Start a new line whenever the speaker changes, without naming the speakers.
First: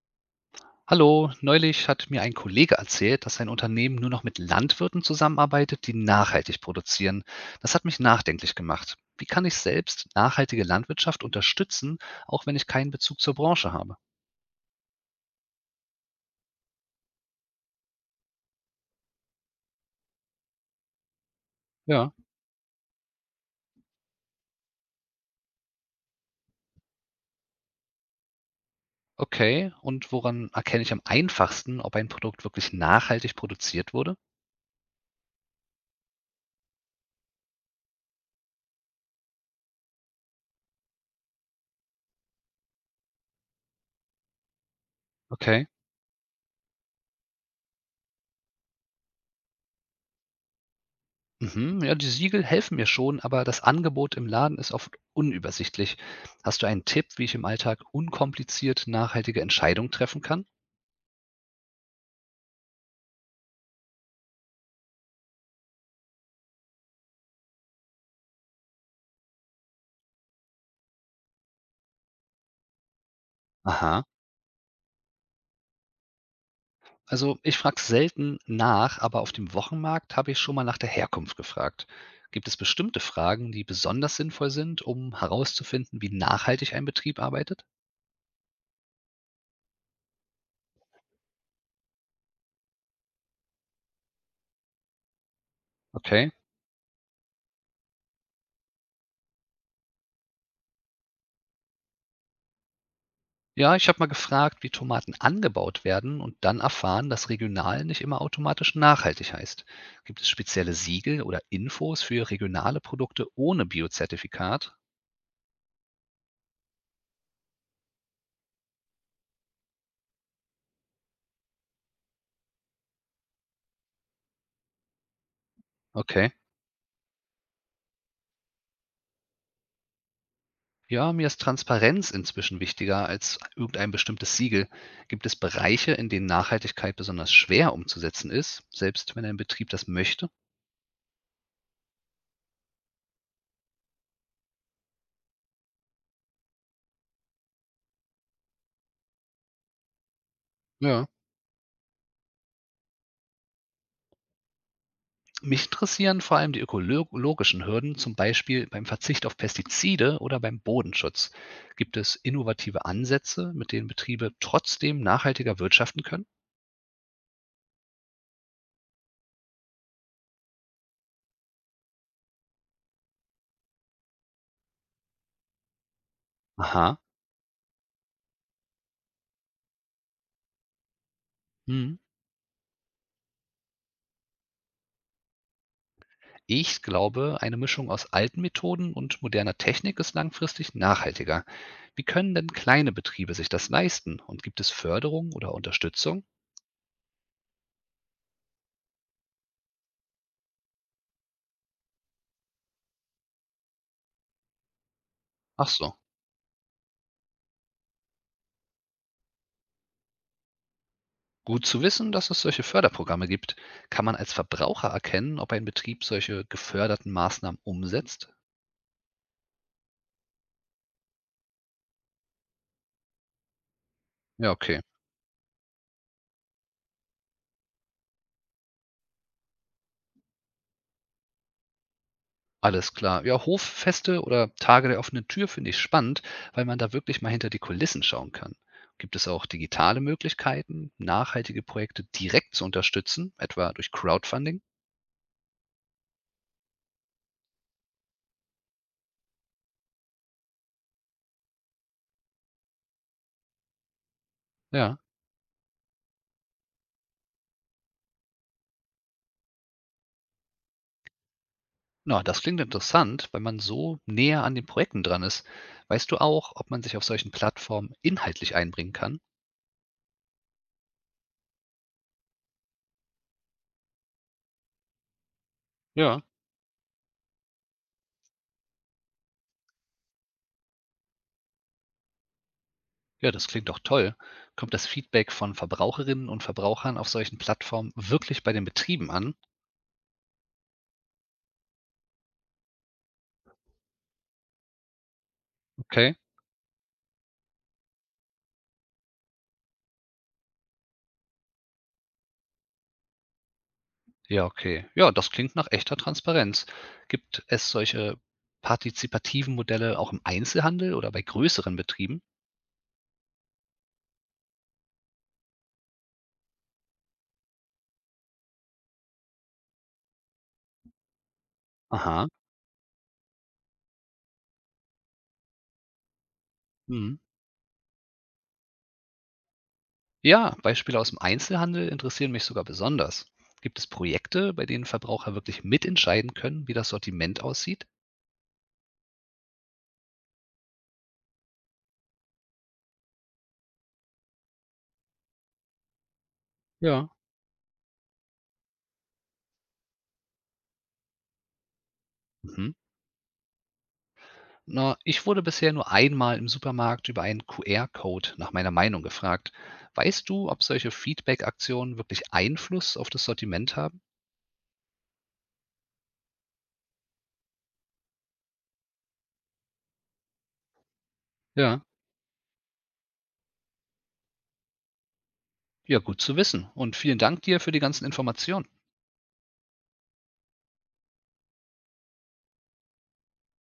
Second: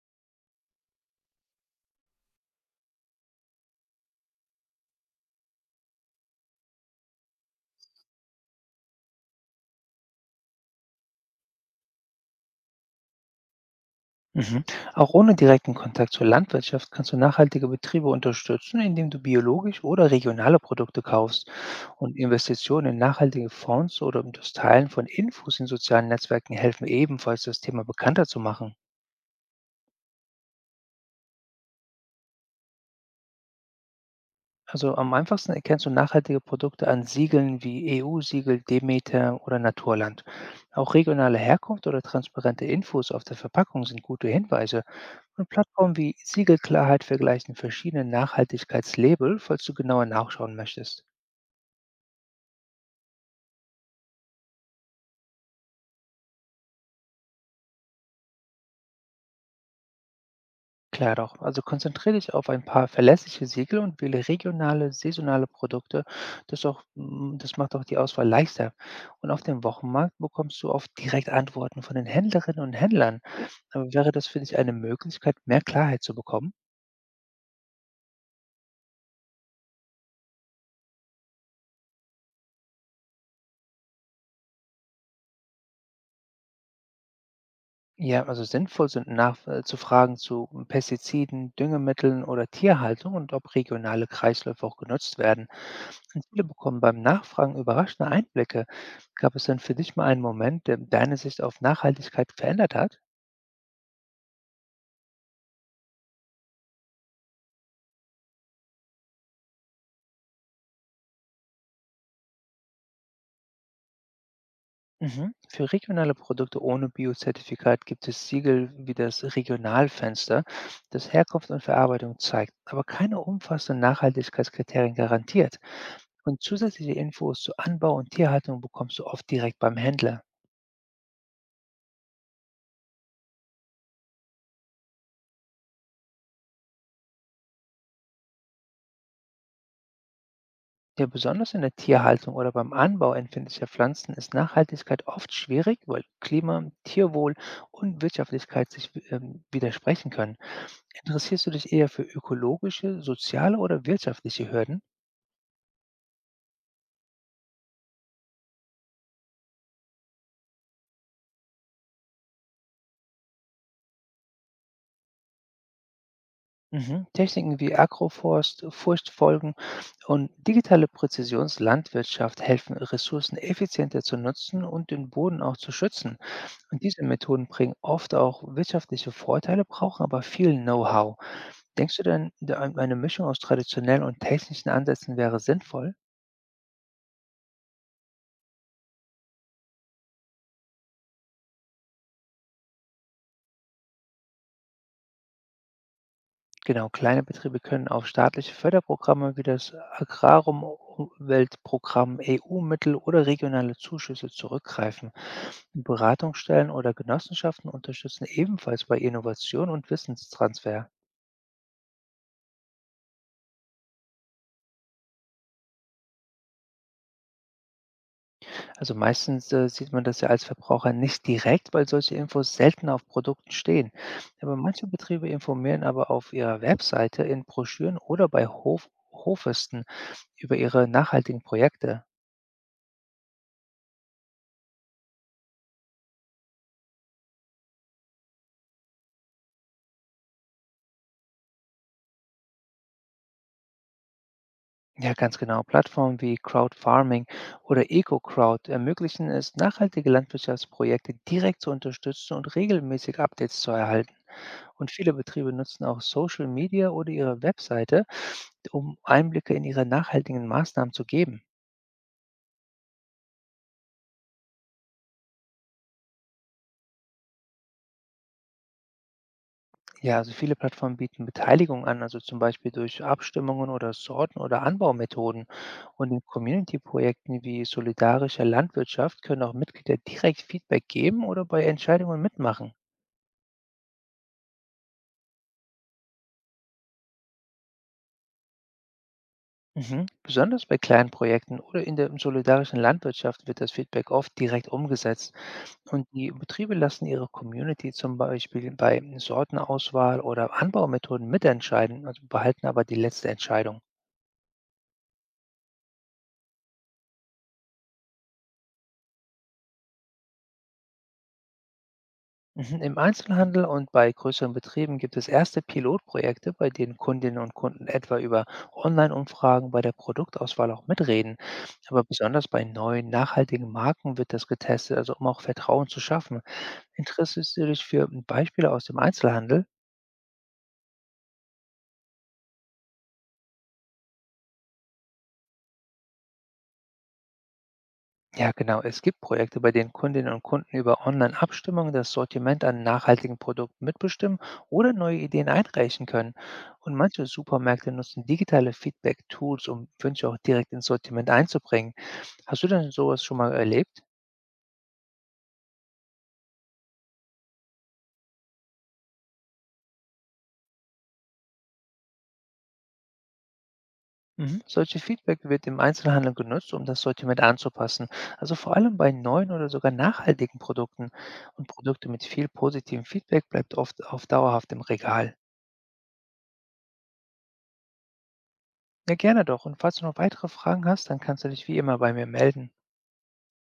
Hallo, neulich hat mir ein Kollege erzählt, dass sein Unternehmen nur noch mit Landwirten zusammenarbeitet, die nachhaltig produzieren. Das hat mich nachdenklich gemacht. Wie kann ich selbst nachhaltige Landwirtschaft unterstützen, auch wenn ich keinen Bezug zur Branche habe?
Mhm. Auch ohne direkten Kontakt zur Landwirtschaft kannst du nachhaltige Betriebe unterstützen, indem du biologisch oder regionale Produkte kaufst,
Ja,
und Investitionen in nachhaltige Fonds oder um das Teilen von Infos in sozialen Netzwerken helfen ebenfalls, das Thema bekannter zu machen.
okay. Und woran erkenne ich am einfachsten, ob ein Produkt wirklich nachhaltig produziert wurde?
Also am einfachsten erkennst du nachhaltige Produkte an Siegeln wie EU-Siegel, Demeter oder Naturland. Auch regionale Herkunft oder transparente Infos auf der Verpackung sind gute Hinweise. Und
Okay.
Plattformen wie Siegelklarheit vergleichen verschiedene Nachhaltigkeitslabel, falls du genauer nachschauen möchtest.
Mhm, ja, die Siegel helfen mir schon, aber das Angebot im Laden ist oft unübersichtlich. Hast du einen Tipp, wie ich im Alltag unkompliziert nachhaltige Entscheidungen treffen kann?
Klar doch, also konzentriere dich auf ein paar verlässliche Siegel und wähle regionale, saisonale Produkte. Das macht auch die Auswahl leichter. Und auf dem Wochenmarkt bekommst du oft direkt Antworten von den Händlerinnen und Händlern. Aber
Aha.
wäre das für dich eine Möglichkeit, mehr Klarheit zu bekommen?
Also ich frage selten nach, aber auf dem Wochenmarkt habe ich schon mal nach der Herkunft gefragt. Gibt es bestimmte Fragen, die besonders sinnvoll sind, um herauszufinden, wie nachhaltig ein Betrieb arbeitet?
Ja, also sinnvoll sind nach, zu Fragen zu Pestiziden, Düngemitteln oder Tierhaltung und ob regionale Kreisläufe auch genutzt werden. Und
Okay.
viele bekommen beim Nachfragen überraschende Einblicke. Gab es denn für dich mal einen Moment, der deine Sicht auf Nachhaltigkeit verändert hat?
Ja, ich habe mal gefragt, wie Tomaten angebaut werden und dann erfahren, dass regional nicht immer automatisch nachhaltig heißt. Gibt es spezielle Siegel oder Infos für regionale Produkte ohne Biozertifikat?
Mhm. Für regionale Produkte ohne Biozertifikat gibt es Siegel wie das Regionalfenster, das Herkunft und Verarbeitung zeigt, aber keine umfassenden Nachhaltigkeitskriterien garantiert.
Okay.
Und zusätzliche Infos zu Anbau und Tierhaltung bekommst du oft direkt beim Händler.
Ja, mir ist Transparenz inzwischen wichtiger als irgendein bestimmtes Siegel. Gibt es Bereiche, in denen Nachhaltigkeit besonders schwer umzusetzen ist, selbst wenn ein Betrieb das möchte?
Ja, besonders in der Tierhaltung oder beim Anbau empfindlicher Pflanzen ist Nachhaltigkeit oft schwierig, weil Klima, Tierwohl und Wirtschaftlichkeit sich widersprechen können.
Ja,
Interessierst du dich eher für ökologische, soziale oder wirtschaftliche Hürden?
mich interessieren vor allem die ökologischen Hürden, zum Beispiel beim Verzicht auf Pestizide oder beim Bodenschutz. Gibt es innovative Ansätze, mit denen Betriebe trotzdem nachhaltiger wirtschaften können?
Mhm. Techniken wie Agroforst, Furchtfolgen und digitale Präzisionslandwirtschaft helfen, Ressourcen effizienter zu nutzen und den Boden auch zu schützen. Und
Aha.
diese Methoden bringen oft auch wirtschaftliche Vorteile, brauchen aber viel Know-how.
Hm.
Denkst du denn, eine Mischung aus traditionellen und technischen Ansätzen wäre sinnvoll?
Ich glaube, eine Mischung aus alten Methoden und moderner Technik ist langfristig nachhaltiger. Wie können denn kleine Betriebe sich das leisten und gibt es Förderung oder Unterstützung?
Genau, kleine Betriebe können auf staatliche Förderprogramme wie das Agrarumweltprogramm, EU-Mittel oder regionale Zuschüsse zurückgreifen.
Ach so,
Beratungsstellen oder Genossenschaften unterstützen ebenfalls bei Innovation und Wissenstransfer.
gut zu wissen, dass es solche Förderprogramme gibt. Kann man als Verbraucher erkennen, ob ein Betrieb solche geförderten Maßnahmen umsetzt?
Also meistens, sieht man das ja als Verbraucher nicht direkt, weil solche Infos selten auf Produkten stehen.
Ja,
Aber
okay.
manche Betriebe informieren aber auf ihrer Webseite, in Broschüren oder bei Hofesten über ihre nachhaltigen Projekte.
Alles klar. Ja, Hoffeste oder Tage der offenen Tür finde ich spannend, weil man da wirklich mal hinter die Kulissen schauen kann. Gibt es auch digitale Möglichkeiten, nachhaltige Projekte direkt zu unterstützen, etwa durch Crowdfunding?
Ja, ganz genau. Plattformen wie Crowdfarming oder EcoCrowd ermöglichen es, nachhaltige Landwirtschaftsprojekte direkt zu unterstützen und regelmäßig Updates zu erhalten. Und
Ja.
viele Betriebe nutzen auch Social Media oder ihre Webseite, um Einblicke in ihre nachhaltigen Maßnahmen zu geben.
Na, das klingt interessant, weil man so näher an den Projekten dran ist. Weißt du auch, ob man sich auf solchen Plattformen inhaltlich einbringen kann?
Ja, also viele Plattformen bieten Beteiligung an, also zum Beispiel durch Abstimmungen oder Sorten oder Anbaumethoden. Und in
Ja.
Community-Projekten wie solidarischer Landwirtschaft können auch Mitglieder direkt Feedback geben oder bei Entscheidungen mitmachen.
Ja, das klingt doch toll. Kommt das Feedback von Verbraucherinnen und Verbrauchern auf solchen Plattformen wirklich bei den Betrieben an?
Mhm. Besonders bei kleinen Projekten oder in der solidarischen Landwirtschaft wird das Feedback oft direkt umgesetzt. Und
Okay.
die Betriebe lassen ihre Community zum Beispiel bei Sortenauswahl oder Anbaumethoden mitentscheiden, also behalten aber die letzte Entscheidung.
Ja, okay. Ja, das klingt nach echter Transparenz. Gibt es solche partizipativen Modelle auch im Einzelhandel oder bei größeren Betrieben?
Mhm. Im Einzelhandel und bei größeren Betrieben gibt es erste Pilotprojekte, bei denen Kundinnen und Kunden etwa über Online-Umfragen bei der Produktauswahl auch mitreden. Aber
Aha.
besonders bei neuen, nachhaltigen Marken wird das getestet, also um auch Vertrauen zu schaffen.
Mhm.
Interessierst du dich für Beispiele aus dem Einzelhandel?
Ja, Beispiele aus dem Einzelhandel interessieren mich sogar besonders. Gibt es Projekte, bei denen Verbraucher wirklich mitentscheiden können, wie das Sortiment aussieht?
Ja, genau. Es gibt Projekte, bei denen Kundinnen und Kunden über Online-Abstimmungen das Sortiment an nachhaltigen Produkten mitbestimmen oder neue Ideen einreichen können. Und
Ja.
manche Supermärkte nutzen digitale Feedback-Tools, um Wünsche auch direkt ins Sortiment einzubringen. Hast du
Mhm.
denn sowas schon mal erlebt?
Na, ich wurde bisher nur einmal im Supermarkt über einen QR-Code nach meiner Meinung gefragt. Weißt du, ob solche Feedback-Aktionen wirklich Einfluss auf das Sortiment haben?
Mhm. Solche Feedback wird im Einzelhandel genutzt, um das Sortiment anzupassen. Also vor allem bei neuen oder sogar nachhaltigen Produkten. Und
Ja.
Produkte mit viel positivem Feedback bleibt oft auf dauerhaft im Regal.
Ja, gut zu wissen und vielen Dank dir für die ganzen Informationen.
Ja, gerne doch. Und falls du noch weitere Fragen hast, dann kannst du dich wie immer bei mir melden.